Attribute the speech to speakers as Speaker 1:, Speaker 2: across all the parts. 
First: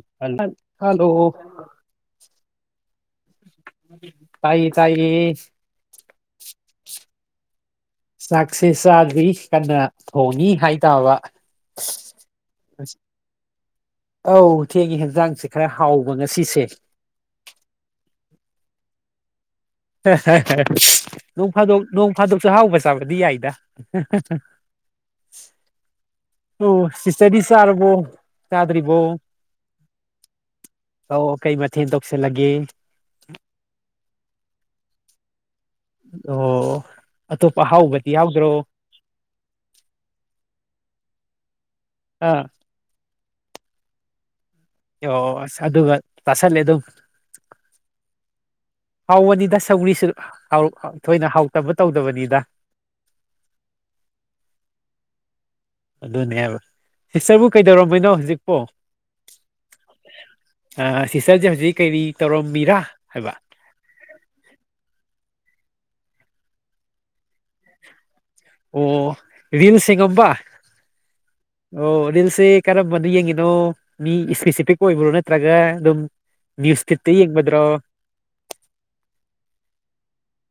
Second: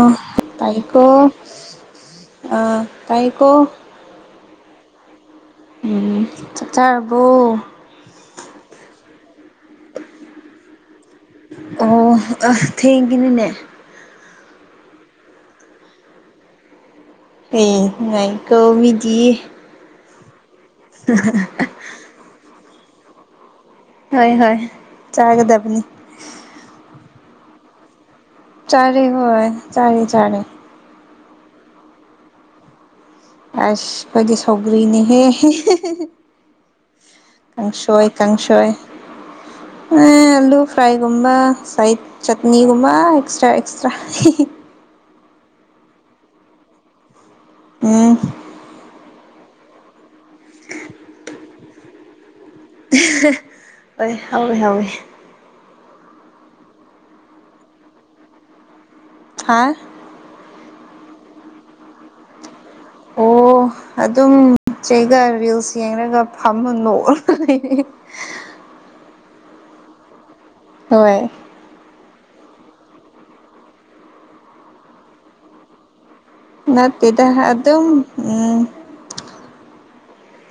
Speaker 1: ꯑ
Speaker 2: ꯍꯜꯂꯣ
Speaker 1: ꯇꯥꯏꯀꯣ
Speaker 2: ꯍꯜꯂꯣ
Speaker 1: ꯑ ꯇꯥꯏꯀꯣ
Speaker 2: ꯇꯥꯏꯌꯦ ꯇꯥꯏꯌꯦ
Speaker 1: ꯎꯝ ꯆꯛꯆꯥꯔꯕꯣ
Speaker 2: ꯆꯥꯛꯁꯦ ꯆꯥꯗ꯭ꯔꯤ ꯀꯟꯅ ꯊꯣꯡꯉꯤ ꯍꯥꯏꯇꯥꯕ
Speaker 1: ꯑꯣ ꯑ ꯊꯦꯡꯒꯤꯅꯤꯅꯦ
Speaker 2: ꯑꯧ ꯊꯦꯡꯉꯤ ꯍꯤꯟꯖꯥꯡꯁꯦ ꯈꯔ ꯍꯥꯎꯕ ꯉꯁꯤꯁꯦ
Speaker 1: ꯑꯦ ꯉꯥꯏꯀꯣ ꯃꯤꯗꯤ
Speaker 2: ꯍꯦꯍꯦꯍꯦ ꯅꯣꯡ ꯐꯥꯗꯣꯛ ꯅꯣꯡ ꯐꯥꯗꯣꯛꯁꯨ ꯑꯍꯥꯎꯕ ꯆꯥꯕꯗꯤ ꯌꯥꯏꯗ
Speaker 1: ꯍꯣꯏ ꯍꯣꯏ ꯆꯥꯒꯗꯕꯅꯤ
Speaker 2: ꯑꯣ ꯁꯤꯁꯇꯗꯤ ꯆꯥꯔꯕꯣ ꯆꯥꯗ꯭ꯔꯤꯕꯣ
Speaker 1: ꯆꯥꯔꯦ ꯍꯣꯏ ꯆꯥꯔꯦ ꯆꯥꯔꯦ
Speaker 2: ꯑꯣ ꯀꯩ ꯃꯊꯦꯜ ꯇꯧꯁꯤꯜꯂꯒꯦ
Speaker 1: ꯑꯁ ꯈꯣꯏꯗꯤ ꯁꯧꯒ꯭ꯔꯤꯅꯦꯍꯦ ꯍꯤꯍꯤ
Speaker 2: ꯑꯣ ꯑꯇꯣꯞꯄ
Speaker 1: ꯀꯥꯡꯁꯣꯏ
Speaker 2: ꯑꯍꯥꯎꯕꯗꯤ ꯌꯥꯎꯗ꯭ꯔꯣ
Speaker 1: ꯀꯥꯡꯁꯣꯏ ꯑ ꯑꯂꯨ ꯐ꯭ꯔꯥꯏꯒꯨꯝꯕ ꯐ꯭ꯔꯥꯏꯠ
Speaker 2: ꯑꯥ
Speaker 1: ꯆꯠꯅꯤꯒꯨꯝꯕ ꯑꯦꯛꯁꯇ꯭ꯔꯥ ꯁ꯭ꯇ꯭ꯔꯥ ꯍꯦꯍꯦ
Speaker 2: ꯌꯣ ꯑꯁ ꯑꯗꯨꯒ ꯇꯥꯁꯂꯦ ꯑꯗꯨꯝ
Speaker 1: ꯎꯝ
Speaker 2: ꯍꯥꯎꯕꯅꯤꯗ ꯁꯧꯒ꯭ꯔꯤꯁꯨ ꯊꯣꯏꯅ ꯍꯥꯎꯇꯕ ꯇꯧꯗꯕꯅꯤꯗ
Speaker 1: ꯑꯍꯦ ꯍꯣꯏ ꯍꯥꯎꯋꯦ ꯍꯥꯎꯋꯦ
Speaker 2: ꯑꯗꯨꯅꯦꯕ ꯁꯤꯁꯇꯔꯕꯨ ꯀꯩꯗꯧꯔꯝꯕꯣꯏꯅꯣ ꯍꯧꯖꯤꯛꯄꯣ
Speaker 1: ꯍꯥ
Speaker 2: ꯑ ꯁꯤꯁꯇꯔꯖꯦ ꯍꯧꯖꯤꯛ ꯀꯔꯤ ꯇꯧꯔꯝꯃꯤꯔꯥ
Speaker 1: ꯑꯣ
Speaker 2: ꯍꯥꯏꯕ
Speaker 1: ꯑꯗꯨꯝ ꯆꯩꯒ ꯔꯤꯜꯁ ꯌꯦꯡꯔꯒ ꯐꯝꯃ ꯅꯣꯛꯑꯒ ꯂꯩ
Speaker 2: ꯑꯣ ꯔꯤꯜꯁ ꯌꯦꯡꯉꯝꯕ
Speaker 1: ꯍꯣꯏ
Speaker 2: ꯑꯣ ꯔꯤꯜꯁꯦ ꯀꯔꯝꯕꯅ ꯌꯦꯡꯉꯤꯅꯣ ꯃꯤ ꯏꯁꯄꯦꯁꯤꯐꯤꯛ ꯑꯣꯏꯕ꯭ꯔꯣ ꯅꯠꯇ꯭ꯔꯒ ꯑꯗꯨꯝ ꯅ꯭ꯌꯨꯁ ꯐꯤꯠꯇ
Speaker 1: ꯅꯠꯇꯦꯗ
Speaker 2: ꯌꯦꯡꯕꯗ꯭ꯔꯣ
Speaker 1: ꯑꯗꯨꯝ ꯑꯝ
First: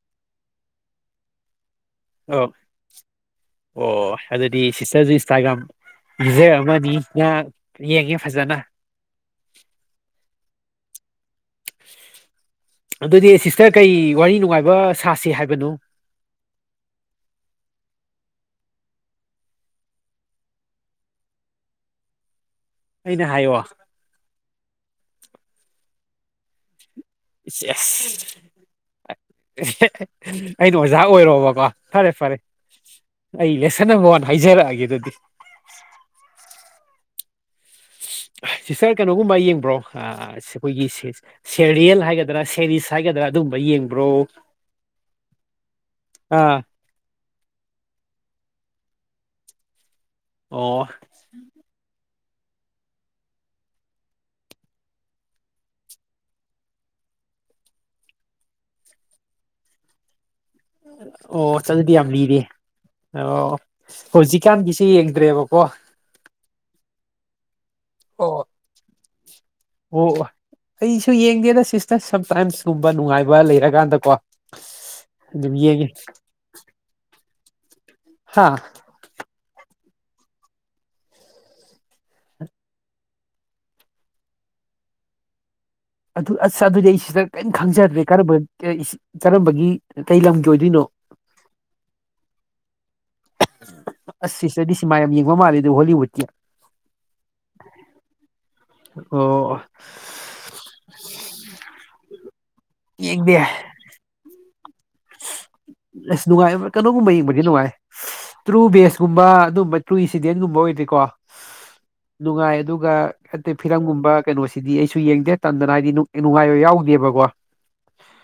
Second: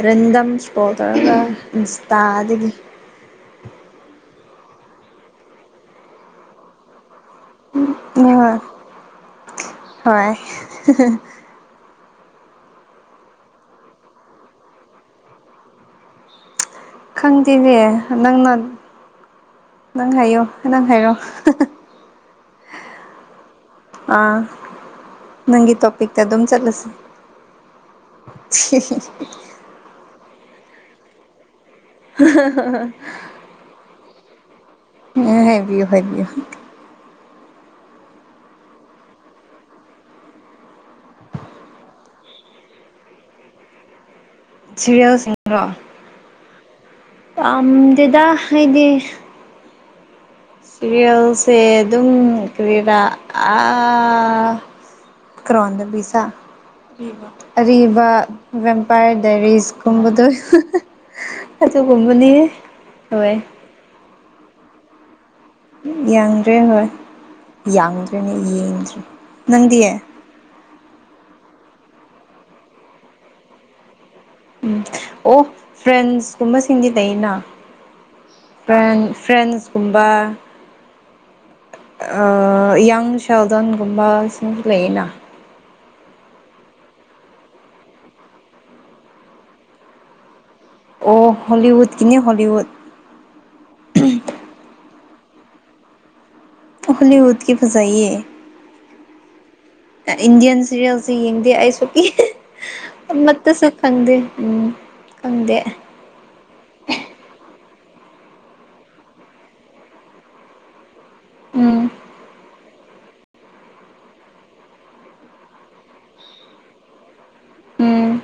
Speaker 1: ꯔꯦꯟꯗꯝꯁ ꯀꯣꯜ ꯇꯧꯔꯒ ꯏꯟꯁꯇꯥꯗꯒꯤ
Speaker 2: [unintelligible] ꯑꯣ ꯑꯗꯨꯗꯤ ꯁꯤꯁꯇꯔꯁꯨ ꯏꯟꯁꯇꯥꯒ꯭ꯔꯥꯝ ꯌꯨꯖꯥꯔ ꯑꯃꯅꯤ ꯉꯥꯡ ꯌꯦꯡꯒꯦ ꯐꯖꯅ
Speaker 1: ꯍꯣꯏ ꯍꯣꯏ
Speaker 2: ꯑꯗꯨꯗꯤ ꯁꯤꯁꯇꯔ ꯀꯩ ꯋꯥꯔꯤ ꯅꯨꯡꯉꯥꯏꯕ ꯁꯥꯁꯤ ꯍꯥꯏꯕꯅꯣ
Speaker 1: ꯈꯪꯗꯦꯍꯦ ꯅꯪꯅ ꯅꯪ ꯍꯥꯏꯌꯣ ꯅꯪ ꯍꯥꯏꯔꯣ ꯍꯍ
Speaker 2: ꯑꯩꯅ ꯍꯥꯏꯌꯣ
Speaker 1: ꯑꯥ ꯅꯪꯒꯤ ꯇꯣꯄꯤꯛ ꯇ ꯑꯗꯨ ꯑꯗꯨꯝ ꯆꯠꯂꯁꯤ
Speaker 2: ꯏ ꯑꯁ ꯑꯩꯅ ꯑꯣꯖꯥ ꯑꯣꯏꯔꯣꯕꯀꯣ ꯐꯔꯦ ꯐꯔꯦ ꯑꯩ ꯂꯦꯁꯟ ꯅꯝꯕꯔ ꯋꯥꯟ ꯍꯥꯏꯖꯔꯛꯑꯒꯦ ꯑꯗꯨꯗꯤ
Speaker 1: ꯎ ꯍꯥꯏꯕꯤꯌꯨ ꯍꯥꯏꯕꯤꯌꯨ
Speaker 2: ꯁꯤꯇꯔ ꯀꯩꯅꯣꯒꯨꯝꯕ ꯌꯦꯡꯕ꯭ꯔꯣ ꯑꯥ ꯑꯁ ꯑꯩꯈꯣꯏꯒꯤ ꯁꯦꯔꯤꯌꯦꯜ ꯍꯥꯏꯒꯗ꯭ꯔꯥ ꯁꯦꯔꯤꯁ ꯍꯥꯏꯒꯗ꯭ꯔꯥ ꯑꯗꯨꯒꯨꯝꯕ ꯌꯦꯡꯕ꯭ꯔꯣ
Speaker 1: ꯁꯦꯔꯦꯜꯁꯤꯡꯔꯣ
Speaker 2: ꯑꯥ
Speaker 1: ꯄꯥꯝꯗꯦꯗ ꯍꯥꯏꯗꯤ
Speaker 2: ꯑꯣ
Speaker 1: ꯔꯤꯜꯁꯦ ꯑꯗꯨꯝ ꯀꯔꯤꯔ ꯑꯥ ꯀ꯭ꯔꯣꯟꯗ ꯕꯤꯖꯥ ꯑꯔꯤꯕ ꯕꯦꯝꯄꯥꯌꯔ ꯗꯥꯏꯔꯤꯁꯀꯨꯝꯕꯗꯣ
Speaker 2: ꯑꯣ ꯆꯠꯂꯗꯤ ꯌꯥꯝ
Speaker 1: ꯑꯗꯨꯒꯨꯝꯕꯅꯤ
Speaker 2: ꯂꯤꯔꯤ
Speaker 1: ꯍꯣꯏ
Speaker 2: ꯑꯣ ꯍꯧꯖꯤꯛꯀꯥꯟꯒꯤꯁꯦ ꯌꯦꯡꯗ꯭ꯔꯦꯕꯀꯣ
Speaker 1: ꯌꯥꯡꯗ꯭ꯔꯦ ꯍꯣꯏ ꯌꯥꯡꯗ꯭ꯔꯦꯅꯦ
Speaker 2: ꯑꯣ
Speaker 1: ꯌꯦꯡꯗ꯭ꯔꯦ ꯅꯪꯗꯤ
Speaker 2: ꯑꯣ ꯑꯣ ꯑꯩꯁꯨ ꯌꯦꯡꯗꯦꯗ ꯁꯤꯁꯇ ꯁꯝꯇꯥꯏꯝꯁꯀꯨꯝꯕ ꯅꯨꯡꯉꯥꯏꯕ ꯂꯩꯔꯀꯥꯟꯗꯀꯣ
Speaker 1: ꯎꯝ ꯑꯣ
Speaker 2: ꯑꯗꯨꯝ ꯌꯦꯡꯉꯤ
Speaker 1: ꯐ꯭ꯔꯦꯟꯁꯀꯨꯝꯕꯁꯤꯡꯗꯤ ꯂꯩꯅ
Speaker 2: ꯍꯥꯥ
Speaker 1: ꯐ꯭ꯔꯦꯟ ꯐ꯭ꯔꯦꯟꯁꯀꯨꯝꯕ ꯑ ꯌꯪ ꯁꯦꯜꯗꯟꯒꯨꯝꯕ ꯁꯤꯡꯁꯨ ꯂꯩꯌꯦꯅ
Speaker 2: ꯑꯗꯨ ꯑꯁ ꯑꯗꯨꯗꯤ ꯑꯩ ꯁꯤꯁꯇ꯭ꯔ ꯀꯔꯤꯝ ꯈꯪꯖꯗ꯭ꯔꯦ ꯀꯔꯝꯕ ꯀꯔꯝꯕꯒꯤ ꯀꯩ ꯂꯝꯒꯤ ꯑꯣꯏꯗꯣꯏꯅꯣ
Speaker 1: ꯑꯣ ꯍꯣꯂꯤꯎꯠ ꯀꯅꯦ ꯍꯣꯂꯤꯎꯠ
Speaker 2: ꯑꯁ ꯁꯤꯁꯠꯔꯗꯤ ꯁꯤ ꯃ ꯌꯥꯝ ꯌꯦꯡꯕ ꯃꯥꯜꯂꯤꯗ ꯍꯣꯂꯤꯕꯎꯠꯀꯤ
Speaker 1: ꯍꯣꯂꯤꯎꯠꯀꯤ ꯐꯖꯩꯌꯦ
Speaker 2: ꯑꯣ
Speaker 1: ꯏꯟꯗꯤꯌꯥꯟ ꯁꯤꯔꯦꯜꯁꯁꯦ ꯌꯦꯡꯗꯦ ꯑꯩꯁꯨ ꯏ
Speaker 2: ꯌꯦꯡꯗꯦ
Speaker 1: ꯑꯃꯇꯥꯁꯨ ꯈꯪꯗꯦ ꯎꯝ ꯈꯪꯗꯦ
Speaker 2: ꯑꯁ ꯅꯨꯡꯉꯥꯏ ꯀꯩꯅꯣꯒꯨꯝꯕ ꯌꯦꯡꯕꯗꯤ ꯅꯨꯡꯉꯥꯏ ꯇ꯭ꯔꯨ ꯕꯦꯁꯀꯨꯝꯕ ꯑꯗꯨꯝꯕ ꯇ꯭ꯔꯨ ꯏꯟꯁꯤꯗꯦꯟꯒꯨꯝꯕ ꯑꯣꯏꯗꯤꯀꯣ
Speaker 1: ꯎꯝ
Speaker 2: ꯅꯨꯡꯉꯥꯏ ꯑꯗꯨꯝ ꯑꯗꯨꯒ ꯑꯇꯩ ꯐꯤꯂꯝꯒꯨꯝꯕ ꯀꯩꯅꯣꯁꯤꯗꯤ ꯑꯩꯁꯨ ꯌꯦꯡꯗꯦ ꯇꯟꯗꯅ ꯍꯥꯏꯗꯤ ꯅꯨꯡꯉꯥꯏꯕ ꯌꯥꯎꯗꯦꯕꯀꯣ
Speaker 1: ꯎꯝ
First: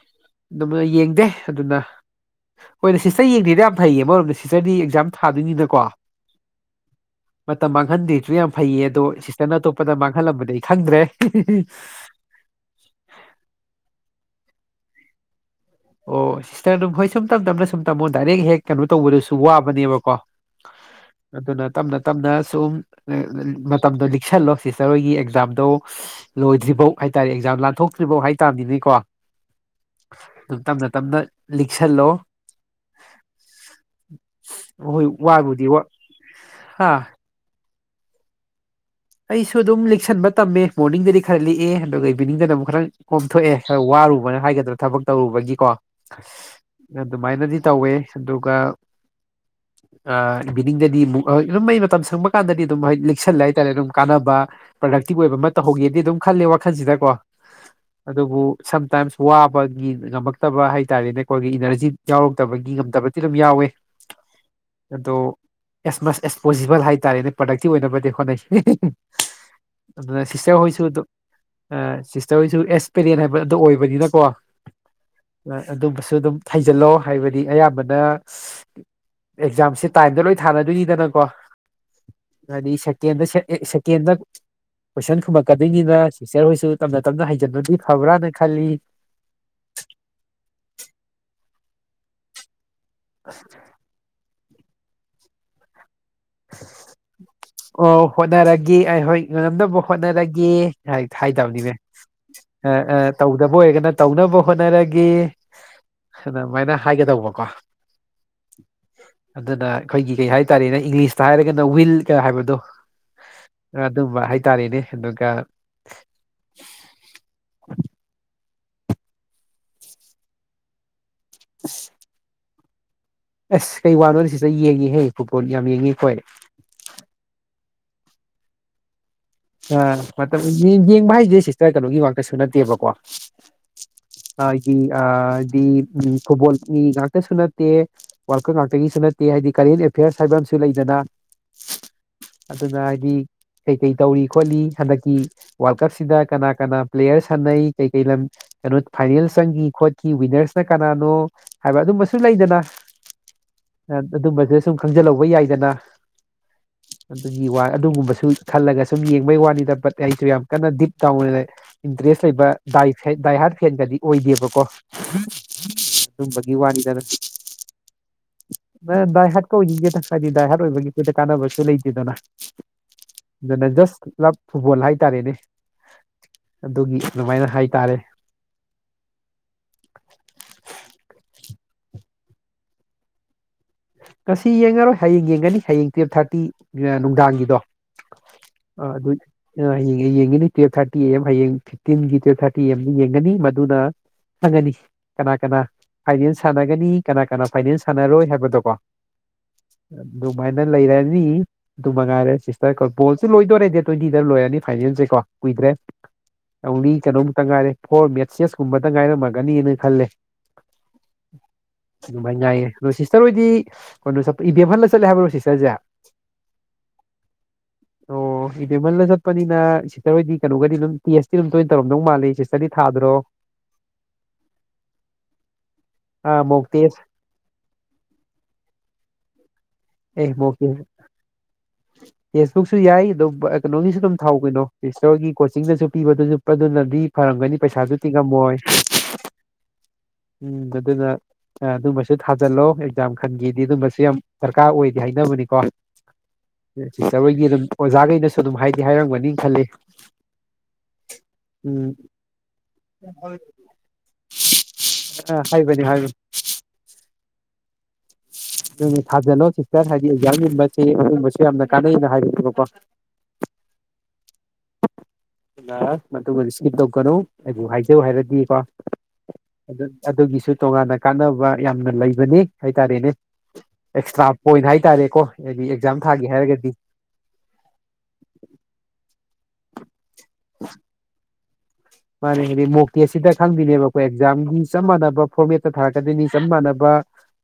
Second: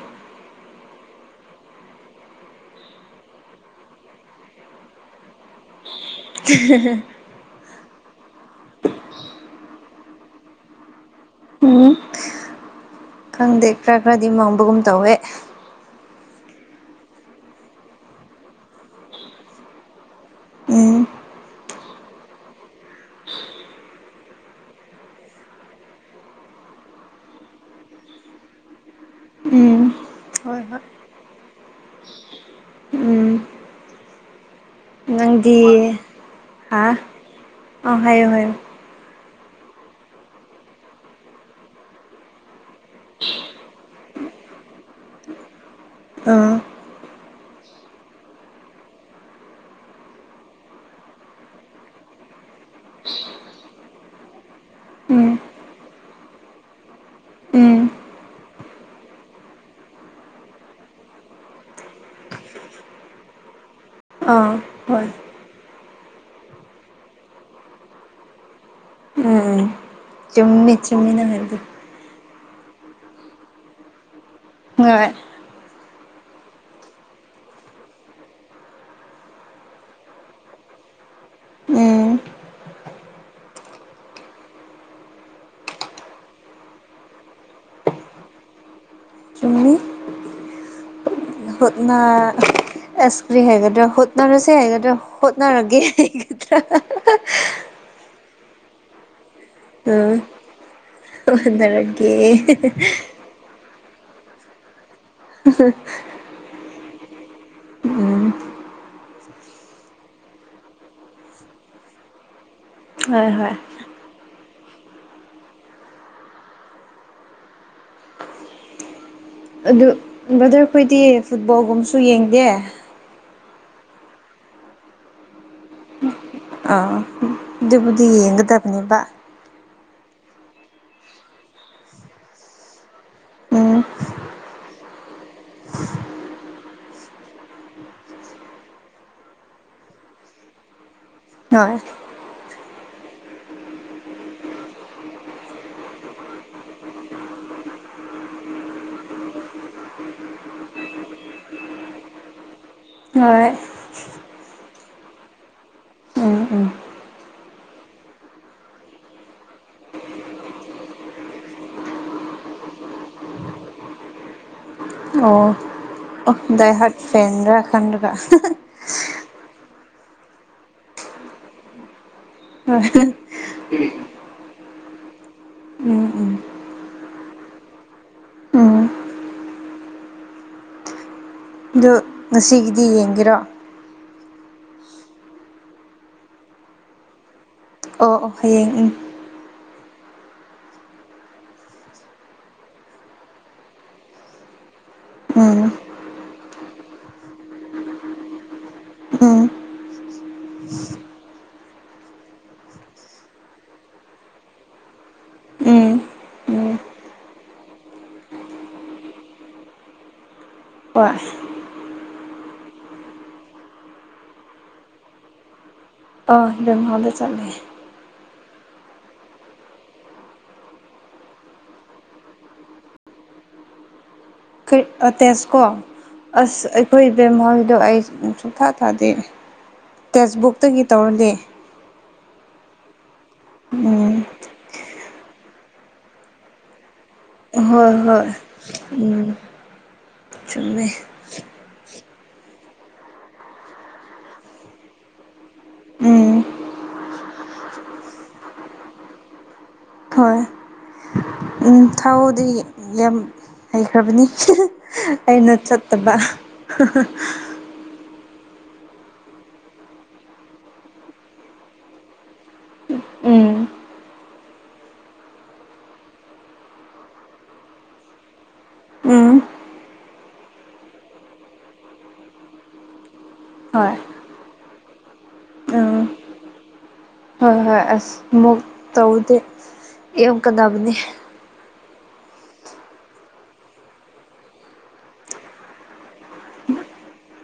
Speaker 2: ꯑꯗꯨꯝꯕ ꯌꯦꯡꯗꯦ ꯑꯗꯨꯅ ꯍꯣꯏꯅꯦ ꯁꯤꯁꯇꯔ ꯌꯦꯡꯗ꯭ꯔꯤꯗꯣ ꯌꯥꯝ ꯐꯩꯌꯦ ꯑꯃꯔꯣꯝꯗ ꯁꯤꯁꯇꯔꯗꯤ ꯑꯦꯛꯖꯥꯝ ꯊꯥꯗꯣꯏꯅꯤꯅꯀꯣ
Speaker 1: [unintelligible]
Speaker 2: ꯃꯇꯝ ꯃꯥꯡꯍꯟꯗ꯭ꯔꯤꯁꯨ ꯌꯥꯝ ꯐꯩꯌꯦ ꯑꯗꯣ ꯁꯤꯁꯇꯔꯅ ꯑꯇꯣꯞꯄꯗ ꯃꯥꯡꯍꯜꯂꯝꯕꯗꯤ ꯑꯩ ꯈꯪꯗ꯭ꯔꯦ
Speaker 1: ꯎꯝ ꯈꯪꯗꯦ ꯈꯔ ꯈꯔꯗꯤ ꯃꯥꯡꯕꯒꯨꯝ ꯇꯧꯋꯦ
Speaker 2: ꯑꯣ ꯁꯤꯁꯇꯔ ꯑꯗꯨꯝ ꯍꯣꯏ ꯁꯨꯝ ꯇꯞ ꯇꯞꯅ ꯁꯨꯝ ꯇꯝꯃꯣ ꯗꯥꯏꯔꯦꯛ ꯍꯦꯛ ꯀꯩꯅꯣ ꯇꯧꯕꯗꯨꯁꯨ ꯋꯥꯕꯅꯦꯕꯀꯣ
Speaker 1: ꯎꯝ
Speaker 2: ꯑꯗꯨꯅ ꯇꯞꯅ ꯇꯞꯅ ꯁꯨꯝ ꯃꯇꯝꯗꯣ ꯂꯤꯛꯁꯜꯂꯣ ꯁꯤꯁꯇꯔ ꯍꯣꯏꯒꯤ ꯑꯦꯛꯖꯥꯝꯗꯣ ꯂꯣꯏꯗ꯭ꯔꯤꯐꯥꯎ ꯍꯥꯏꯇꯥꯔꯦ ꯑꯦꯛꯖꯥꯝ ꯂꯥꯟꯊꯣꯛꯇ꯭ꯔꯤꯐꯥꯎ ꯍꯥꯏ ꯇꯥꯃꯤꯅꯦꯀꯣ
Speaker 1: ꯎꯝ ꯍꯣꯏ
Speaker 2: ꯑꯗꯨꯝ
Speaker 1: ꯍꯣꯏ
Speaker 2: ꯇꯞꯅ ꯇꯞꯅ ꯂꯤꯛꯁꯜꯂꯣ
Speaker 1: ꯎꯝ
Speaker 2: ꯍꯣꯏ ꯋꯥꯕꯨꯗꯤ ꯋꯥ
Speaker 1: ꯅꯪꯗꯤ
Speaker 2: ꯍꯥ
Speaker 1: ꯑ ꯍꯥꯏꯌꯣ ꯍꯥꯏꯌꯨ
Speaker 2: ꯑꯩꯁꯨ ꯑꯗꯨꯝ ꯂꯤꯛꯁꯟꯕ ꯇꯝꯃꯦ ꯃꯣꯔꯅꯤꯡꯗꯗꯤ ꯈꯔ ꯂꯤꯛꯑꯦ ꯑꯗꯨꯒ ꯏꯚꯤꯅꯤꯡꯗꯅ ꯑꯃꯨꯛ ꯈꯔ ꯀꯣꯝꯊꯣꯛꯑꯦ ꯈꯔ ꯋꯥꯔꯨꯕꯅ ꯍꯥꯏꯒꯗ꯭ꯔꯥ ꯊꯕꯛ ꯇꯧꯔꯨꯕꯒꯤꯀꯣ
Speaker 1: ꯑꯥ
Speaker 2: ꯑꯗꯨꯃꯥꯏꯅꯗꯤ ꯇꯧꯋꯦ ꯑꯗꯨꯒ ꯃꯤꯅꯤꯡꯗꯗꯤ ꯑꯃꯨꯛ ꯑꯗꯨꯝ ꯃꯩ ꯃꯇꯝ ꯁꯪꯕ ꯀꯥꯟꯗꯗꯤ ꯑꯗꯨꯝ ꯂꯤꯛꯁꯜꯂꯦ ꯍꯥꯏꯇꯥꯔꯦ ꯑꯗꯨꯝ ꯀꯥꯟꯅꯕ ꯄ꯭ꯔꯗꯛꯇꯤꯕ
Speaker 1: ꯎꯝ
Speaker 2: ꯑꯣꯏꯕ ꯑꯃ ꯇꯧꯍꯧꯒꯦꯗꯤ ꯑꯗꯨꯝ ꯈꯜꯂꯦ ꯋꯥꯈꯜꯁꯤꯗ ꯀꯣ
Speaker 1: ꯎꯝ
Speaker 2: ꯑꯗꯨꯕꯨ ꯁꯝꯇꯥꯏꯝꯁ ꯋꯥꯕꯒꯤ ꯉꯝꯃꯛꯇꯕ ꯍꯥꯏ ꯇꯔꯦꯅꯦ ꯑꯩꯈꯣꯏꯒꯤ ꯏꯅꯔꯖꯤ ꯌꯥꯎꯔꯛꯇꯕꯒꯤ ꯉꯝꯗꯕꯗꯤ ꯑꯗꯨꯝ ꯌꯥꯎꯋꯦ
Speaker 1: ꯑꯥ ꯍꯣꯏ
Speaker 2: ꯑꯗꯣ ꯑꯦꯁ ꯃꯁ ꯑꯦꯁ ꯄꯣꯖꯤꯕꯜ ꯍꯥꯏ ꯇꯥꯔꯦꯅꯦ ꯄ꯭ꯔꯗꯛꯇꯤ ꯑꯣꯏꯅꯕꯗꯤ ꯍꯣꯠꯅꯩ
Speaker 1: ꯎꯝ ꯎꯝ
Speaker 2: ꯑꯗꯨꯅ ꯁꯤꯁꯇꯔ
Speaker 1: ꯆꯨꯝꯃꯤ
Speaker 2: ꯍꯣꯏꯁꯨ ꯑꯗꯨꯝ
Speaker 1: ꯆꯨꯝꯃꯤ ꯅꯪ ꯍꯥꯏꯕꯗꯣ
Speaker 2: ꯁꯨ ꯑꯦꯁꯄꯤꯔꯦꯟ ꯍꯥꯏꯕ ꯑꯗꯨ ꯑꯣꯏꯕꯅꯤꯅꯀꯣ
Speaker 1: ꯍꯣꯏ
Speaker 2: ꯑꯗꯨꯝꯕꯁꯨ ꯑꯗꯨꯝ ꯊꯩꯖꯜꯂꯣ ꯍꯥꯏꯕꯗꯤ ꯑꯌꯥꯝꯕꯅ ꯑꯦꯛꯖꯥꯝꯁꯦ ꯇꯥꯏꯝꯗ ꯂꯣꯏ ꯊꯥꯅꯗꯣꯏꯅꯤꯗꯅꯀꯣ
Speaker 1: ꯎꯝ
Speaker 2: ꯍꯥꯏꯗꯤ ꯁꯦꯀꯦꯟꯗ ꯁꯦꯀꯦꯟꯗ ꯀꯣꯏꯁꯟ ꯈꯨꯝꯃꯛꯀꯗꯣꯏꯅꯤꯅ ꯁꯤꯁꯇꯔ ꯍꯣꯏꯁꯨ ꯇꯞꯅ ꯇꯞꯅ ꯍꯩꯖꯟꯕꯗꯤ ꯐꯕ꯭ꯔꯥꯅ ꯈꯜꯂꯤ
Speaker 1: ꯆꯨꯝꯃꯤ ꯍꯣꯠꯅ ꯑꯁ ꯀ꯭ꯔꯤ ꯍꯥꯏꯒꯗ꯭ꯔꯥ ꯍꯨꯠꯅꯔꯁꯦ ꯍꯥꯏꯒꯗ꯭ꯔꯥ ꯍꯣꯠꯅꯔꯒꯦ [inaudible]
Speaker 2: ꯑꯣ ꯍꯣꯠꯅꯔꯒꯦ ꯑꯩ ꯍꯣꯏ ꯉꯝꯅꯕ
Speaker 1: ꯎꯝ
Speaker 2: ꯍꯣꯠꯅꯔꯒꯦ ꯍꯥꯏꯇꯕꯅꯤꯅꯦ
Speaker 1: ꯍꯣꯠꯅꯔꯒꯦ
Speaker 2: ꯇꯧꯗꯕ ꯑꯣꯏꯔꯒꯅ ꯇꯧꯅꯕ ꯍꯣꯠꯅꯔꯒꯦ
Speaker 1: ꯎꯝ [inaudible]
Speaker 2: ꯑꯗꯨꯃꯥꯏꯅ ꯍꯥꯏꯒꯗꯧꯕꯀꯣ ꯑꯗꯨꯅ ꯑꯩꯈꯣꯏꯒꯤ ꯀꯩ ꯍꯥꯏ ꯇꯥꯔꯦꯅꯦ ꯏꯪꯂꯤꯁꯇ ꯍꯥꯏꯔꯒꯅ ꯋꯤꯜ ꯀ ꯍꯥꯏꯕꯗꯣ
Speaker 1: ꯍꯣꯏ ꯍꯣꯏ
Speaker 2: ꯑꯗꯨꯝꯕ ꯍꯥꯏꯇꯥꯔꯦꯅꯦ ꯑꯗꯨꯒ
Speaker 1: ꯑꯗꯨ ꯕ꯭ꯔꯗꯔ ꯈꯣꯏꯗꯤ ꯐꯨꯠꯕꯣꯜꯒꯨꯝꯕꯁꯨ ꯌꯦꯡꯗꯦ
Speaker 2: ꯑꯁ ꯀꯩ ꯋꯥꯅꯣ ꯁꯤꯗ ꯌꯦꯡꯉꯤꯍꯦ ꯐꯨꯠꯕꯣꯜ ꯌꯥꯝ ꯌꯦꯡꯉꯤ ꯑꯩꯈꯣꯏ
Speaker 1: ꯑꯤ ꯑꯗꯨꯕꯨꯗꯤ ꯌꯦꯡꯒꯗꯕꯅꯦꯕ
Speaker 2: ꯑ ꯃꯇꯝ ꯌꯦꯡꯕ ꯍꯥꯏꯁꯤ ꯁꯤꯁꯇꯔ ꯀꯩꯅꯣꯒꯤ ꯉꯥꯛꯇꯁꯨ ꯅꯠꯇꯦꯕꯀꯣ
Speaker 1: ꯎꯝ
Speaker 2: ꯑꯥ ꯐꯨꯠꯕꯣꯟꯒꯤ ꯉꯥꯛꯇꯁꯨ ꯅꯠꯇꯦ ꯋꯥꯜ ꯀꯥꯞ ꯉꯥꯛꯇꯒꯤꯁꯨ ꯅꯠꯇꯦ ꯍꯥꯏꯗꯤ ꯀꯔꯦꯟ ꯑꯦꯐꯤꯌꯔꯁ ꯍꯥꯏꯕ ꯑꯃꯁꯨ ꯂꯩꯗꯅ
Speaker 1: ꯍꯣꯏ
Speaker 2: ꯑꯗꯨꯅ ꯍꯥꯏꯗꯤ ꯀꯩꯀꯩ ꯇꯧꯔꯤ ꯈꯣꯠꯂꯤ ꯍꯟꯗꯛꯀꯤ ꯋꯥꯔꯜ ꯀꯞꯁꯤꯗ ꯀꯅꯥ ꯀꯅꯥ ꯄ꯭ꯂꯦꯌꯔ ꯁꯥꯟꯅꯩ ꯀꯩ ꯀꯩ ꯂꯝ ꯀꯩꯅꯣ ꯐꯥꯏꯅꯦꯜ ꯆꯪꯈꯤ ꯈꯣꯠꯈꯤ ꯋꯤꯟꯅꯔꯁꯅ ꯀꯅꯥꯅꯣ ꯍꯥꯏꯕ ꯑꯗꯨꯝꯕꯁꯨ ꯂꯩꯗꯅ
Speaker 1: ꯍꯣꯏ
Speaker 2: ꯑꯗꯨꯝꯕꯁꯨ ꯁꯨꯝ ꯈꯪꯖꯤꯜꯍꯧꯕ ꯌꯥꯏꯗꯅ
Speaker 1: ꯎꯝ ꯎꯝ
Speaker 2: ꯑꯗꯨꯒꯤ ꯋꯥ ꯑꯗꯨꯒꯨꯝꯕꯁꯨ ꯈꯜꯂꯒ ꯁꯨꯝ ꯌꯦꯡꯕꯒꯤ ꯋꯥꯅꯤꯗ ꯕꯠ ꯑꯩꯁꯨ ꯌꯥꯝ ꯀꯟꯅ ꯗꯤꯞ ꯇꯥꯎ ꯏꯟꯇꯔꯦꯁ ꯂꯩꯕ ꯗꯥꯏ ꯍꯥꯠ ꯐꯦꯟꯒꯗꯤ ꯑꯣꯏꯗꯦꯕꯀꯣ
Speaker 1: ꯑꯣ
Speaker 2: ꯑꯗꯨꯝꯕꯒꯤ
Speaker 1: ꯗꯥꯢ
Speaker 2: ꯋꯥꯅꯤꯗ
Speaker 1: ꯍꯥꯠ ꯐꯦꯟꯒ ꯈꯟꯕꯗ
Speaker 2: ꯗꯥꯏ ꯍꯥꯠ ꯀ ꯑꯣꯏꯅꯤꯡꯗꯦꯗ ꯍꯥꯏꯗꯤ ꯗꯥꯏ ꯍꯥꯔꯠ ꯑꯣꯏꯕꯒꯤꯁꯤꯗ ꯀꯥꯟꯅꯕꯁꯨ ꯂꯩꯇꯦꯗꯅ
Speaker 1: ꯍꯣꯢ
Speaker 2: ꯥꯂꯞ ꯐꯨꯠꯕꯣꯜ ꯍꯥꯏꯇꯥꯔꯦꯅꯦ
Speaker 1: ꯎꯝ
Speaker 2: ꯑꯗꯨꯒꯤ ꯑꯗꯨꯃꯥꯏꯅ ꯍꯥꯏꯇꯥꯔꯦ
Speaker 1: ꯎꯝ ꯑꯗꯨ ꯉꯁꯤꯒꯤꯗꯤ ꯌꯦꯡꯒꯦꯔꯣ
Speaker 2: ꯉꯁꯤ ꯌꯦꯡꯉꯔꯣꯏ ꯍꯌꯦꯡ ꯌꯦꯡꯒꯅꯤ ꯍꯌꯦꯡ ꯇꯨꯌꯦꯜꯞ ꯊꯥꯔꯇꯤ ꯅꯨꯡꯗꯥꯡꯒꯤꯗꯣ
Speaker 1: ꯑꯣ ꯑꯣ
Speaker 2: ꯑꯥ
Speaker 1: ꯍꯌꯦꯡ
Speaker 2: ꯑꯗꯨ ꯑ ꯍꯥꯌꯦꯡ ꯌꯦꯡꯒꯅꯤ ꯇꯨꯋꯜꯞ ꯊꯥꯔꯇꯤ ꯑꯦꯝ ꯍꯌꯦꯡ ꯐꯤꯞꯇꯤꯟꯒꯤ ꯇꯨꯋꯜꯞ ꯊꯥꯔꯇꯤ ꯑꯦꯝ ꯌꯦꯡꯒꯅꯤ ꯃꯗꯨꯅ ꯈꯪꯉꯅꯤ ꯀꯅꯥ ꯀꯅꯥ
Speaker 1: ꯎꯝ
Speaker 2: ꯐꯥꯏꯅꯦꯟꯁ ꯁꯥꯟꯅꯒꯅꯤ ꯀꯅꯥ ꯀꯅꯥ ꯐꯥꯏꯅꯦꯟꯁ ꯁꯥꯟꯅꯔꯣꯏ ꯍꯥꯏꯕꯗꯣ
Speaker 1: ꯎꯝ
Speaker 2: ꯑꯗꯨꯃꯥꯏꯅ ꯂꯩꯔꯅꯤ ꯑꯗꯨ ꯃꯉꯥꯏꯔꯦ ꯁꯤꯁꯇꯔ ꯕꯣꯜꯁꯨ ꯂꯣꯏꯗꯣꯏꯣꯔꯦ ꯗꯦ ꯇ꯭ꯋꯦꯟꯇꯤꯗ ꯂꯣꯏꯔꯅꯤ ꯐꯥꯏꯅꯦꯜꯁꯦ ꯀꯣ
Speaker 1: ꯎꯝ
Speaker 2: ꯀꯨꯏꯗ꯭ꯔꯦ
Speaker 1: ꯎꯝ ꯎꯝ
Speaker 2: ꯂꯤ ꯀꯩꯅꯣꯝꯇ ꯉꯥꯏꯔꯦ ꯐꯣꯔ ꯃꯦꯠꯁꯦꯁ ꯀꯨꯝꯕꯇ ꯉꯥꯏꯔꯝꯃꯒꯅꯤꯅ ꯈꯜꯂꯦ
Speaker 1: ꯄꯁ
Speaker 2: ꯅꯨꯡꯉꯥꯏ ꯉꯥꯏꯌꯦ ꯑꯗꯣ ꯁꯤꯁꯇꯔ ꯍꯣꯏꯗꯤ ꯀꯩꯅꯣ ꯏꯕꯦꯝ ꯍꯜꯂ ꯆꯠꯂꯦ ꯍꯥꯏꯕ꯭ꯔꯣ ꯁꯤꯁꯇꯔꯁꯦ
Speaker 1: ꯑꯗꯦꯝ ꯃꯣꯂꯦ ꯆꯠꯂꯦ
Speaker 2: ꯑꯣ ꯏꯕꯦꯝꯃꯜꯗ ꯆꯠꯄꯅꯤꯅ ꯁꯤꯁꯇꯔ ꯍꯣꯏꯗꯤ ꯀꯩꯅꯣꯒꯗꯤ ꯑꯗꯨꯝ ꯇꯦꯁ ꯇꯤ ꯑꯗꯨꯝ ꯇꯣꯏꯅ ꯇꯧꯔꯝꯗꯧ ꯃꯥꯜꯂꯤ ꯍꯥꯟꯗꯥꯛꯇꯤ ꯊꯥꯗ꯭ꯔꯣ
Speaker 1: ꯀꯔꯤ ꯇꯦꯖ ꯀꯣ
Speaker 2: ꯑꯥ ꯃꯣꯛ
Speaker 1: ꯑꯁ
Speaker 2: ꯇꯦꯁ
Speaker 1: ꯑꯩꯈꯣꯏ ꯏꯕꯦꯝꯍꯥꯜꯒꯤꯗꯣ ꯑꯩ ꯁꯨꯡꯊꯥ ꯊꯥꯗꯦ
Speaker 2: ꯑꯦ
Speaker 1: ꯇꯦꯛꯁꯕꯨꯛꯇꯒꯤ
Speaker 2: ꯃꯣꯛꯇꯦꯁ
Speaker 1: ꯇꯧꯔꯗꯤ
Speaker 2: ꯇꯦꯛꯁꯕꯨꯛꯁꯨ ꯌꯥꯏ ꯑꯗꯨ ꯀꯩꯅꯣꯒꯤꯁꯨ ꯑꯗꯨꯝ
Speaker 1: ꯎꯝ
Speaker 2: ꯊꯥꯎ ꯀꯩꯅꯣ ꯁꯤꯁꯇꯥꯔ ꯈꯣꯢꯒꯤ ꯀꯣꯆꯤꯡꯗꯁꯨ ꯄꯤꯕꯗꯨꯁꯨ ꯑꯗꯨꯅꯗꯤ ꯐꯔꯝꯒꯅꯤ
Speaker 1: ꯍꯣꯏ
Speaker 2: ꯄꯩꯁꯥꯁꯨ
Speaker 1: ꯍꯣꯏ
Speaker 2: ꯇꯤꯡꯉꯝꯃꯣꯏ
Speaker 1: ꯎꯝ
Speaker 2: ꯎꯝ
Speaker 1: ꯆꯨꯝꯃꯦ
Speaker 2: ꯑꯗꯨꯅ ꯑꯗꯨꯝꯕꯁꯨ ꯊꯥꯖꯥꯜꯂꯣ ꯑꯦꯛꯖꯥꯝ ꯈꯟꯒꯤꯗꯤ ꯑꯗꯨꯝꯕꯁꯨ ꯌꯥꯝ ꯗꯔꯀꯥꯔ ꯑꯣꯏꯗꯤ ꯍꯥꯏꯅꯕꯅꯤꯀꯣ
Speaker 1: ꯎꯝ
Speaker 2: ꯆꯔ ꯍꯣꯏꯗꯤ ꯑꯗꯨꯝ ꯑꯣꯖꯥꯈꯩꯅꯁꯨ ꯑꯗꯨꯝ ꯍꯥꯏꯗꯤ ꯍꯥꯏꯔꯝꯒꯅꯤ ꯈꯜꯂꯤ
Speaker 1: ꯍꯣꯏ ꯎꯝ ꯊꯥꯎꯗꯤ ꯌꯥꯝ ꯍꯩꯈ꯭ꯔꯕꯅꯤ
Speaker 2: ꯑ
Speaker 1: ꯑꯩꯅ
Speaker 2: ꯍꯥꯏꯕꯅꯤ
Speaker 1: ꯆꯠꯇꯕ
Speaker 2: ꯍꯥꯏꯕꯅꯤ ꯑꯗꯨ ꯊꯥꯖꯜꯂꯣ ꯁꯤꯁꯇꯔ ꯍꯥꯏꯗꯤ ꯑꯦꯛꯖꯥꯝ ꯌꯨꯝꯕꯁꯦ ꯑꯗꯨꯒꯨꯝꯝꯕꯁꯨ ꯌꯥꯝꯅ ꯀꯥꯟꯅꯩꯅ ꯍꯥꯏꯕꯕꯀꯣ
Speaker 1: ꯎꯝ
Speaker 2: ꯃꯇꯨꯡꯗ ꯏꯁꯀꯤꯞ ꯇꯧꯒꯅꯨ ꯑꯩꯕꯨ ꯍꯥꯏꯖꯧ ꯍꯥꯏꯔꯗꯤꯀꯣ
Speaker 1: ꯎꯝ
Speaker 2: ꯑꯗꯨ ꯑꯗꯨꯒꯤꯁꯨ ꯇꯣꯉꯥꯟꯅ ꯀꯥꯟꯅꯕ ꯌꯥꯝꯅ ꯂꯩꯕꯅꯤ ꯍꯥꯏꯇꯥꯔꯦꯅꯦ
Speaker 1: ꯍꯣꯏ
Speaker 2: ꯑꯦꯛꯁꯇ꯭ꯔꯥ ꯄꯣꯏꯟ ꯍꯥꯏꯇꯥꯔꯦꯀꯣ ꯍꯥꯏꯗꯤ ꯑꯦꯛꯖꯥꯝ
Speaker 1: ꯎꯝ
Speaker 2: ꯊꯥꯒꯦ ꯍꯥꯏꯔꯒꯗꯤ
Speaker 1: ꯍꯣꯏ ꯍꯣꯏ ꯃꯨ ꯇꯧꯗ ꯏ ꯀꯗꯥꯕꯅꯤ
Speaker 2: ꯃꯥꯅꯦ ꯍꯥꯏꯗꯤ ꯃꯣꯛꯇꯦ ꯁꯤꯗ ꯈꯪꯗꯣꯏꯅꯦꯕ ꯑꯩꯈꯣꯏ ꯑꯦꯛꯖꯥꯝꯒꯤ ꯆꯞ ꯃꯥꯟꯅꯕ ꯐꯣꯔꯃꯦꯠꯇ ꯊꯥꯔꯛꯀꯗꯣꯏꯅꯤ ꯆꯞ ꯃꯥꯟꯅꯕ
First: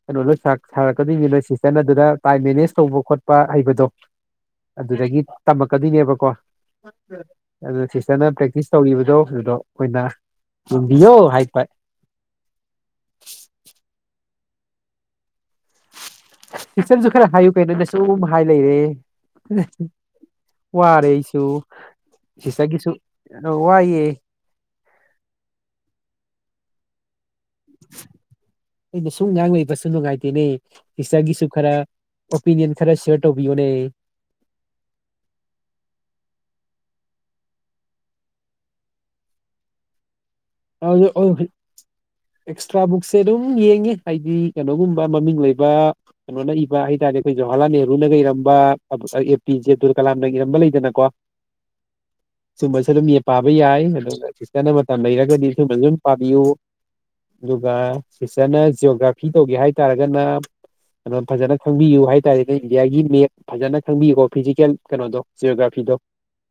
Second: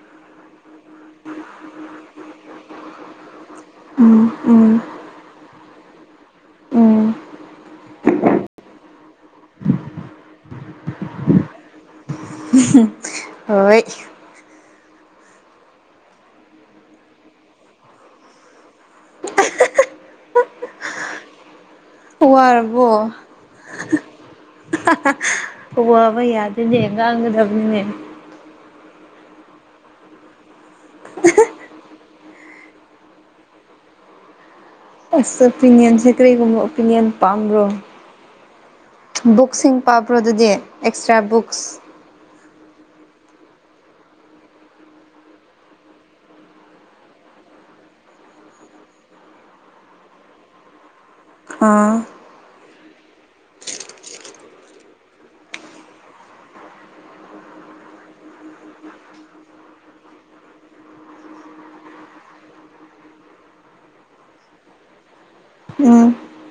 Speaker 2: ꯀꯩꯅꯣ ꯂꯣꯏ ꯁꯥꯔꯛꯀꯗꯣꯏꯅꯤ ꯅꯣꯏ ꯁꯤꯁꯇꯟ ꯑꯗꯨꯗ ꯇꯥꯏꯝ ꯃꯦꯅꯦꯖ ꯇꯧꯕ ꯈꯣꯠꯄ ꯍꯩꯕꯗꯣ
Speaker 1: ꯎꯝ ꯎꯝ
Speaker 2: ꯑꯗꯨꯗꯒꯤ ꯇꯝꯂꯀꯗꯣꯏꯅꯦꯕꯀꯣ
Speaker 1: ꯎꯝ
Speaker 2: ꯑꯗꯨ ꯁꯤꯁꯇꯔꯅ ꯄ꯭ꯔꯦꯛꯇꯤꯁ ꯇꯧꯔꯤꯕꯗꯣ ꯑꯗꯨꯗꯣꯈꯣꯏꯅ ꯌꯦꯡꯕꯤꯌꯣ ꯍꯥꯏꯕ
Speaker 1: [unintelligible] ꯍꯣꯏ
Speaker 2: ꯄꯤꯛꯆꯟꯁꯨ ꯈꯔ ꯍꯥꯏꯌꯨ ꯀꯩꯅꯣꯅꯦ ꯁꯨꯝ ꯍꯥꯏ ꯂꯩꯔꯦ ꯋꯥꯔꯦꯁꯨ
Speaker 1: ꯋꯥꯔꯕꯣ
Speaker 2: ꯁꯤꯁꯒꯤꯁꯨ ꯋꯥꯏꯌꯦ
Speaker 1: ꯋꯥꯕ ꯌꯥꯗꯣꯏꯅꯦ ꯉꯥꯡꯒꯗꯕꯅꯤꯅꯦ
Speaker 2: ꯑꯩꯅ ꯁꯨꯡ ꯉꯥꯡꯂꯕꯁꯨ ꯅꯨꯡꯉꯥꯏꯇꯦꯅꯦ ꯏꯁꯇꯔꯒꯤꯁꯨ ꯈꯔ ꯑꯣꯄꯤꯅꯤꯌꯟ ꯈꯔ ꯁꯤꯦꯌꯔ ꯇꯧꯕꯤꯌꯣꯅꯦ
Speaker 1: ꯑꯁ ꯑꯣꯄꯤꯅꯤꯌꯟꯁꯦ ꯀꯔꯤꯒꯨꯝꯕ ꯑꯣꯄꯤꯅꯤꯌꯟ ꯄꯥꯝꯕ꯭ꯔꯣ ꯕꯨꯛꯁꯤꯡ ꯄꯥꯕ꯭ꯔꯣ ꯑꯗꯨꯗꯤ ꯑꯦꯛꯁꯇ꯭ꯔꯥ
Speaker 2: ꯍ
Speaker 1: ꯕꯨꯛꯁ
Speaker 2: ꯑꯦꯛꯁꯇ꯭ꯔꯥ ꯕꯨꯛꯁꯦ ꯑꯗꯨꯝ ꯌꯦꯡꯉꯤ ꯍꯥꯏꯗꯤ ꯀꯩꯅꯣꯒꯨꯝꯕ ꯃꯃꯤꯡ ꯂꯩꯕ ꯀꯩꯅꯣꯅ ꯏꯕ ꯍꯥꯏꯇꯥꯥꯔꯦ ꯑꯩꯈꯣꯏ ꯖꯋꯥꯍꯔꯂꯥꯜ ꯅꯦꯍꯔꯨꯅꯒ ꯏꯔꯝꯕ ꯑꯦ ꯄꯤ ꯖꯦ ꯑꯕꯗꯨꯜ ꯀꯂꯥꯝꯅ ꯏꯔꯝꯕ ꯂꯩꯗꯅꯀꯣ
Speaker 1: ꯑꯥ
Speaker 2: ꯁꯨꯝꯕꯁꯨ ꯑꯗꯨꯝ ꯄꯥꯕ ꯌꯥꯏ ꯑꯗꯨꯒ ꯁꯤꯁꯇꯔꯅ ꯃꯇꯝ ꯂꯩꯔꯒꯗꯤ ꯁꯨꯝꯕꯁꯨ ꯑꯗꯨꯝ ꯄꯥꯕꯤꯌꯨ ꯑꯗꯨꯒ ꯁꯤꯇꯔꯅ ꯖꯤꯑꯣꯒ꯭ꯔꯥꯐꯤ ꯇꯧꯒꯦ ꯍꯥꯏꯇꯥꯔꯒꯅ ꯀ ꯐꯖꯅ ꯈꯪꯕꯤꯌꯨ ꯍꯥꯏꯇꯥꯔꯅꯦ ꯏꯟꯗꯤꯌꯥꯒꯤ ꯃꯦꯠ ꯐꯖꯅ ꯈꯪꯕꯤꯌꯦꯀꯣ ꯐꯤꯖꯤꯀꯦꯜ ꯀꯩꯅꯣꯗꯣ ꯖꯤꯑꯣꯒ꯭ꯔꯥꯐꯤꯗꯣ
Speaker 1: ꯎꯝ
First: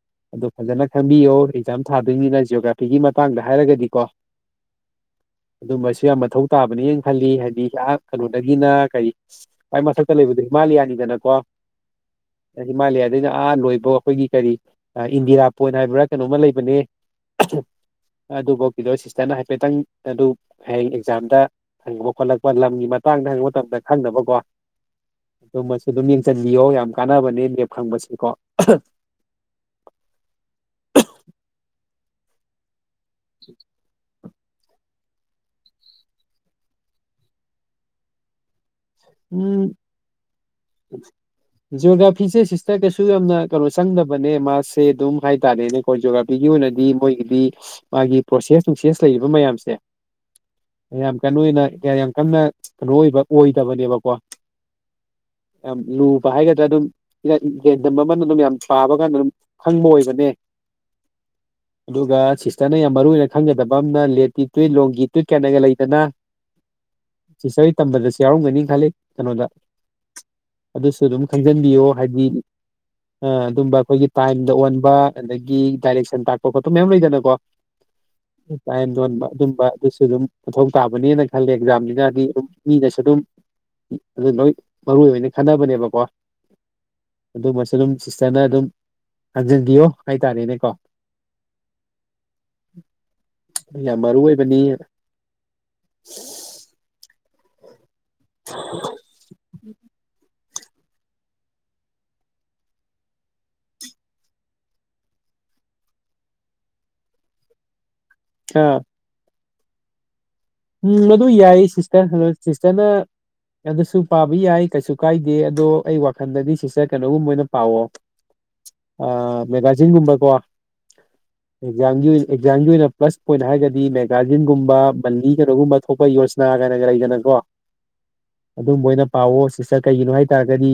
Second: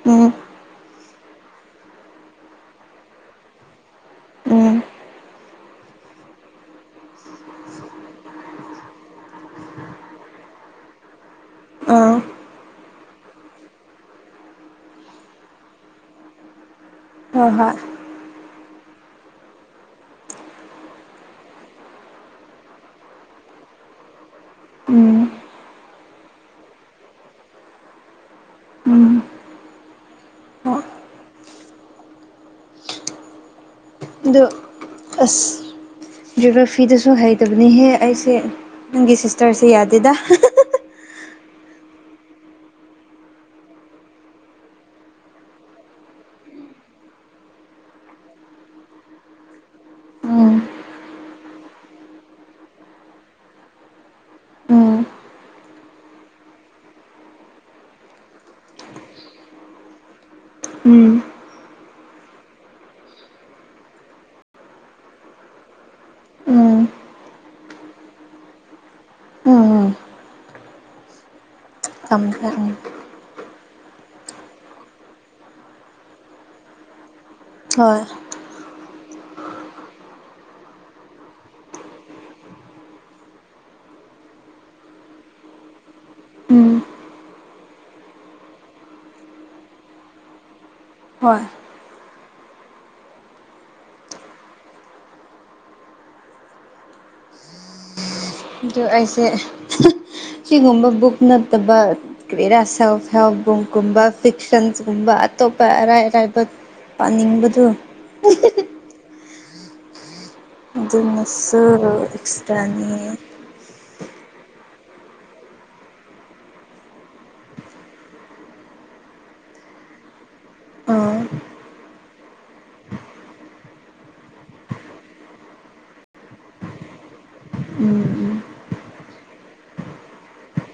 Speaker 1: ꯎꯝ
Speaker 2: ꯑꯗꯣ ꯐꯖꯅ ꯈꯪꯕꯤꯌꯣ ꯑꯦꯛꯖꯥꯝ ꯊꯥꯗꯣꯏꯅꯤꯅ ꯖꯤꯑꯣꯒ꯭ꯔꯥꯐꯤꯒꯤ ꯃꯇꯥꯡꯗ ꯍꯥꯏꯔꯒꯗꯤꯀꯣ
Speaker 1: ꯎꯝ
Speaker 2: ꯑꯗꯨꯝꯕꯁꯨ ꯌꯥꯝ ꯃꯊꯧ ꯇꯥꯕꯅꯦꯅ ꯈꯜꯂꯤ ꯍꯥꯏꯗꯤ ꯀꯩꯅꯣꯗꯒꯤꯅ ꯀꯔꯤ ꯑꯩꯥꯏ ꯃꯊꯛꯇ ꯂꯩꯕꯗꯨ ꯃꯥꯜꯂꯤ ꯌꯥꯅꯤꯗꯅꯀꯣ
Speaker 1: ꯑꯥ
Speaker 2: ꯍꯤꯃꯥꯂꯌꯥꯗꯩꯅ ꯑꯥ ꯂꯣꯏꯕ ꯑꯩꯈꯣꯏꯒꯤ ꯀꯔꯤ ꯏꯟꯗꯤꯔꯥ ꯄꯣꯏꯟ ꯍꯥꯏꯕ꯭ꯔꯥ ꯀꯩꯅꯣꯝꯃ ꯂꯩꯕꯅꯦ
Speaker 1: ꯍꯣꯏ ꯍꯣꯏ
Speaker 2: ꯑꯗꯨꯕꯨ ꯀꯗꯣ ꯁꯤꯁꯇꯔꯅ ꯍꯥꯏꯐꯦꯠꯇꯪ ꯑꯗꯨ ꯍꯌꯦꯡ ꯑꯦꯛꯖꯥꯝꯗ ꯍꯪꯕ ꯈꯣꯠꯂꯛꯄ ꯂꯝꯒꯤ ꯃꯇꯥꯡꯗ ꯍꯪꯕ ꯃꯇꯝꯗ ꯈꯪꯅꯕꯀꯣ
Speaker 1: ꯎꯝ
Speaker 2: ꯑꯗꯨ ꯃꯁꯤꯁꯨ ꯑꯗꯨꯝ ꯌꯦꯡꯁꯤꯟꯕꯤꯌꯣ ꯌꯥꯝ ꯀꯥꯟꯅꯕꯅꯦ ꯂꯦꯞ ꯐꯪꯕꯁꯤꯀꯣ
Speaker 1: ꯍꯣꯏ
Speaker 2: ꯎ
Speaker 1: ꯑꯗꯣ ꯑꯁ ꯖꯒꯥ ꯐꯤꯗꯁꯨ ꯍꯩꯇꯕꯅꯤꯍꯦ ꯑꯩꯁꯦ ꯅꯪꯒꯤ
Speaker 2: ꯎꯝ
Speaker 1: ꯁꯤꯁꯇꯔꯁꯦ ꯌꯥꯗꯦꯗ
Speaker 2: ꯖꯤꯑꯣꯒ꯭ꯔꯥꯐꯤꯁꯦ ꯁꯤꯁꯇ ꯀꯩꯁꯨ ꯌꯥꯝꯅ ꯀꯩꯅꯣ ꯆꯪꯗꯕꯅꯦ ꯃꯥꯁꯦ ꯑꯗꯨꯝ ꯍꯥꯏꯇꯥꯔꯦꯅꯦ ꯀꯣꯔꯣꯖꯤꯣꯒ꯭ꯔꯥꯐꯤꯒꯤ ꯑꯣꯏꯅꯗꯤ ꯃꯣꯏꯒꯤꯗꯤ ꯃꯥꯒꯤ ꯄ꯭ꯔꯣꯁꯦꯁ ꯅꯨꯡꯁꯦꯁ ꯂꯩꯔꯤꯕ ꯃꯌꯥꯝꯁꯦ
Speaker 1: ꯎꯝ
Speaker 2: ꯌꯥꯝ ꯀꯩꯅꯣ ꯑꯣꯏꯅ ꯌꯥꯝ ꯀꯟꯅ ꯀꯩꯅꯣ ꯑꯣꯏꯕ ꯑꯣꯏꯗꯕꯅꯦꯕꯀꯣ
Speaker 1: ꯎꯝ
Speaker 2: ꯌꯥꯝ ꯂꯨꯕ ꯍꯥꯏꯒꯗ꯭ꯔꯥ ꯑꯗꯨꯝ ꯌꯦꯟꯗꯝ ꯑꯃꯅ ꯑꯗꯨꯝ ꯌꯥꯝ ꯆꯥꯕ ꯀꯥꯟꯗ ꯑꯗꯨꯝ ꯈꯪꯕ ꯑꯣꯏꯕꯅꯦ
Speaker 1: [unintelligible]
Speaker 2: ꯑꯗꯨꯒ ꯁꯤꯁꯇꯔꯅ ꯌꯥꯝ ꯃꯔꯨꯏꯅ ꯈꯪꯒꯗꯕ ꯑꯃꯅ ꯂꯦꯠꯀꯤ ꯇꯨꯋꯠ ꯂꯣꯡꯒꯤ ꯇꯨꯏꯠ ꯀꯥꯏꯅꯒ ꯂꯩꯗꯅ ꯁꯤꯁꯔꯤ ꯇꯝꯕꯗꯁꯨ ꯌꯥꯎꯔꯝꯒꯅꯤ ꯈꯜꯂꯤ ꯀꯩꯅꯣꯗ
Speaker 1: ꯎꯝ
Speaker 2: ꯑꯗꯨꯁꯨ ꯑꯗꯨꯝ ꯈꯪꯖꯤꯟꯕꯤꯌꯣ ꯍꯥꯏꯗꯤ
Speaker 1: ꯊꯝꯈ꯭ꯔꯦ ꯎꯝ
Speaker 2: ꯑ ꯑꯗꯨꯝꯕ ꯑꯩꯈꯣꯏꯒꯤ ꯇꯥꯏꯝꯗ ꯑꯣꯟꯕ ꯑꯗꯒꯤ ꯗꯥꯏꯔꯦꯛꯁꯟ ꯇꯥꯛꯄ ꯈꯣꯠꯄ ꯃꯌꯥꯝ ꯂꯩꯗꯅꯀꯣ
Speaker 1: ꯍꯣꯏ
Speaker 2: ꯇꯥꯏꯝ ꯌꯣꯟꯕ ꯑꯗꯨꯝꯕ ꯑꯗꯨꯁꯨ ꯑꯗꯨꯝ ꯃꯊꯧ ꯇꯥꯕꯅꯦꯅ ꯈꯜꯂꯦ ꯑꯦꯛꯖꯥꯝꯅꯤꯅꯗꯤ ꯑꯗꯨꯝ ꯃꯤꯅꯁꯨ ꯑꯗꯨꯝ ꯑꯗꯨ ꯂꯣꯏ ꯃꯔꯨ ꯑꯣꯏꯅ ꯈꯟꯅꯕꯅꯦꯕꯀꯣ
Speaker 1: ꯎꯝ
Speaker 2: ꯑꯗꯨꯃꯁꯨ ꯑꯗꯨꯝ ꯁꯤꯁꯇꯔꯅ ꯑꯗꯨꯝ ꯍꯟꯖꯤꯟꯕꯤꯌꯣ ꯍꯥꯏꯇꯥꯔꯦꯅꯦꯀꯣ
Speaker 1: ꯍꯣꯏ
Speaker 2: ꯌꯥꯝ ꯃꯔꯨ ꯑꯣꯏꯕꯅꯤ
Speaker 1: ꯑꯗꯨ ꯑꯩꯁꯦ ꯁꯤꯒꯨꯝꯕ ꯕꯨꯛ ꯅꯠꯇꯕ ꯀꯔ ꯁꯒꯨꯝꯕ ꯐꯤꯛꯁꯟꯒꯨꯝꯕ ꯑꯇꯣꯞꯄꯔꯕ ꯄꯥꯅꯤꯡꯕꯗꯨꯣ
Speaker 2: ꯑ ꯎꯝ ꯑꯗꯨ
Speaker 1: ꯑꯗꯨꯅꯁꯨ
Speaker 2: ꯌꯥꯏ ꯁꯤꯁꯇꯔ ꯑꯣ ꯁꯤꯁꯇꯔꯅ
Speaker 1: ꯑꯦꯛꯁꯇ꯭ꯔꯥꯅꯤ ꯑꯥ
Speaker 2: ꯑꯗꯨꯁꯨ ꯄꯥꯕ ꯌꯥꯏ ꯀꯩꯁꯨ ꯀꯥꯏꯗꯦ ꯑꯗꯣ ꯑꯩ ꯋꯥꯈꯜꯗꯗꯤ ꯁꯤꯁꯇꯔ ꯀꯩꯅꯣꯒꯨꯝꯕ ꯑꯣꯏꯅ ꯄꯥꯑꯣ ꯑ ꯃꯦꯒꯥꯖꯖꯤꯟꯒꯨꯝꯕꯒꯋꯥ
Speaker 1: ꯎꯝ
Speaker 2: ꯑꯦꯛꯖꯥꯝꯒꯤ ꯑꯣꯏꯅ ꯑꯦꯛꯖꯥꯝꯒꯤ ꯑꯣꯏꯅ ꯄ꯭ꯂꯁ ꯄꯣꯏꯟꯠ ꯍꯥꯏꯔꯒꯗꯤ ꯃꯦꯒꯥꯖꯤꯟꯒꯨꯝꯕ ꯃꯂꯤ ꯀꯩꯅꯣꯒꯨꯝꯕ ꯊꯣꯛꯄ ꯌꯣꯖꯅꯥ ꯀꯥꯏꯅꯒ ꯂꯩꯗꯅꯀꯣ
Speaker 1: ꯎꯝ
Speaker 2: ꯑꯗꯨꯝꯕꯣꯏꯅ ꯄꯥꯋ ꯁꯤꯁꯇꯔ ꯀꯩꯒꯤꯅꯣ ꯍꯥꯏꯇꯥꯔꯒꯗꯤ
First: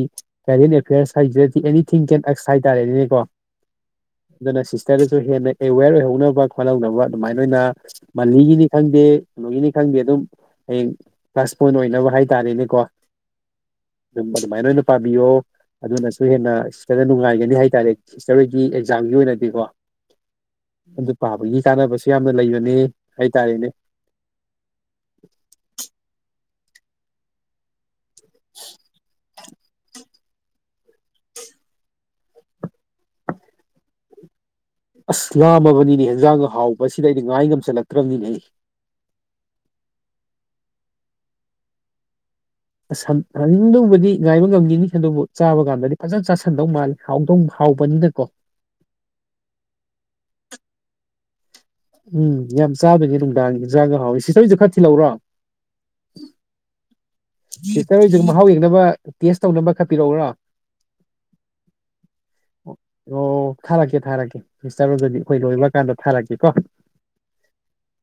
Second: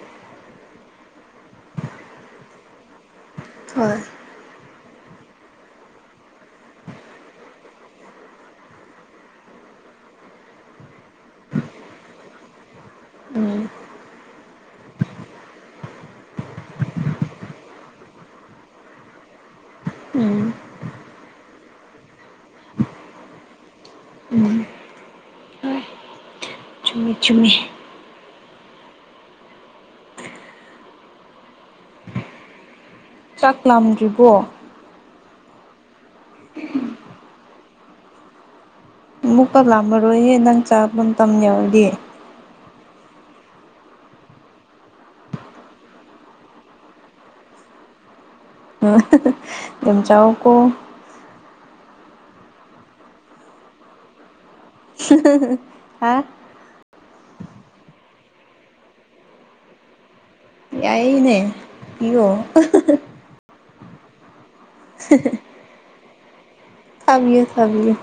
Speaker 2: ꯀꯦꯔꯦꯟ ꯑꯦꯐꯤꯌꯔꯁ ꯍꯥꯏꯁꯤꯗꯤ ꯑꯦꯅꯤꯊꯤꯡ ꯀꯦꯟ ꯑꯦꯛꯁ ꯍꯥꯏꯇꯥꯔꯦ ꯑꯗꯨꯅꯦꯀꯣ
Speaker 1: ꯍꯣꯏ
Speaker 2: ꯑꯗꯨꯅ ꯁꯤꯁꯇꯔꯗꯁꯨ ꯍꯦꯟꯅ ꯑꯦꯋꯦꯔ ꯑꯣꯏꯍꯧꯅꯕ ꯈꯣꯠꯍꯧꯅꯕ ꯑꯗꯨꯃꯥꯏꯅ ꯑꯣꯏꯅ ꯃꯥꯜꯂꯤꯒꯤꯅꯤ ꯈꯪꯗꯦ ꯀꯩꯅꯣꯒꯤꯅꯤ ꯈꯪꯗꯦ ꯑꯗꯨꯝ ꯍꯌꯦꯡ ꯀ꯭ꯂ꯭ꯂꯥꯁ ꯄꯣꯏꯟ ꯑꯣꯏꯅꯕ ꯍꯥꯏꯇꯥꯔꯦꯅꯦꯀꯣ
Speaker 1: ꯎꯝ
Speaker 2: ꯑꯗꯨ ꯑꯗꯨꯃꯥꯏꯅ ꯑꯣꯏꯅ ꯄꯥꯕꯤꯌꯣ ꯑꯗꯨꯅꯁꯨ ꯍꯦꯟꯅ ꯏꯁꯇꯔꯗ ꯅꯨꯡꯉꯥꯏꯒꯅꯤ ꯍꯥꯏꯇꯥꯔꯦ ꯏꯁꯇꯔ ꯍꯣꯏꯒꯤ ꯑꯦꯛꯖꯥꯝꯒꯤ ꯑꯣꯏꯅꯗꯤꯀꯣ
Speaker 1: ꯎꯝ
Speaker 2: ꯑꯗꯨ ꯄꯥꯕꯒꯤ ꯀꯥꯟꯅꯕꯁꯨ ꯌꯥꯝꯅ ꯂꯩꯕꯅꯦ ꯍꯥꯏꯇꯥꯔꯦꯅꯦ [unintelligible]
Speaker 1: ꯆꯨꯝꯃꯦ ꯆꯨꯝꯃꯦ
Speaker 2: [unintelligible]
Speaker 1: ꯆꯥꯛꯂꯝꯗ꯭ꯔꯤꯕꯣ
Speaker 2: ꯑꯁ ꯂꯥꯝꯃꯕꯅꯤꯅꯦ ꯍꯦꯟꯖꯥꯡꯒ ꯍꯥꯎꯕꯁꯤꯗ ꯑꯩꯗꯤ ꯉꯥꯏ ꯉꯝꯁꯤꯜꯂꯛꯇ꯭ꯔꯕꯅꯤꯅꯦ ꯑꯩ
Speaker 1: ꯑꯃꯨꯛꯀ ꯂꯥꯝꯃꯔꯣꯏꯍꯦ ꯅꯪ ꯆꯥꯕ ꯇꯥꯝ ꯌꯧꯔꯗꯤ
Speaker 2: ꯍꯥꯟꯅꯤꯡꯗꯨꯕꯨꯗꯤ ꯉꯥꯏꯕ ꯉꯝꯒꯤꯅꯤ ꯑꯗꯨꯕꯨ ꯆꯥꯕ ꯀꯥꯟꯗꯗꯤ ꯐꯖꯅ ꯆꯥꯥꯁꯟꯗꯧ ꯃꯥꯜꯂꯦ ꯍꯥꯎꯗꯣꯡ ꯍꯥꯎꯕꯅꯤꯗꯀꯣ
Speaker 1: ꯎꯝ ꯌꯝꯆꯥꯎ ꯀꯣ
Speaker 2: ꯎꯝ ꯌꯥꯝ ꯆꯥꯗꯣꯏꯅꯤ ꯅꯨꯡꯗꯥꯡꯒꯤ ꯍꯤꯟꯖꯡ ꯍꯥꯎꯋꯤ ꯁꯤꯁꯇꯔ ꯍꯣꯏꯁꯨ ꯈꯔꯥ
Speaker 1: ꯍꯥ
Speaker 2: ꯁꯤꯁꯠꯔ ꯍꯣꯏꯁꯨ ꯃꯍꯥꯎ ꯌꯦꯡꯅꯕ ꯇꯦꯁ ꯇꯧꯅꯕ ꯈꯠꯄꯤꯔꯛꯎꯔꯣ
Speaker 1: ꯌꯥꯏꯌꯦꯅꯦ ꯞꯤꯌꯣ
Speaker 2: ꯑꯣ ꯊꯥꯔꯛꯀꯦ ꯊꯥꯔꯛꯀꯦ ꯃꯤꯁꯇꯔ ꯑꯗꯨꯗꯤ ꯑꯩꯈꯣꯏ ꯂꯣꯏꯕ ꯀꯥꯟꯗ ꯊꯥꯔꯛꯀꯦꯀꯣ
Speaker 1: ꯊꯕꯤꯌꯨ ꯊꯕꯤꯌꯨ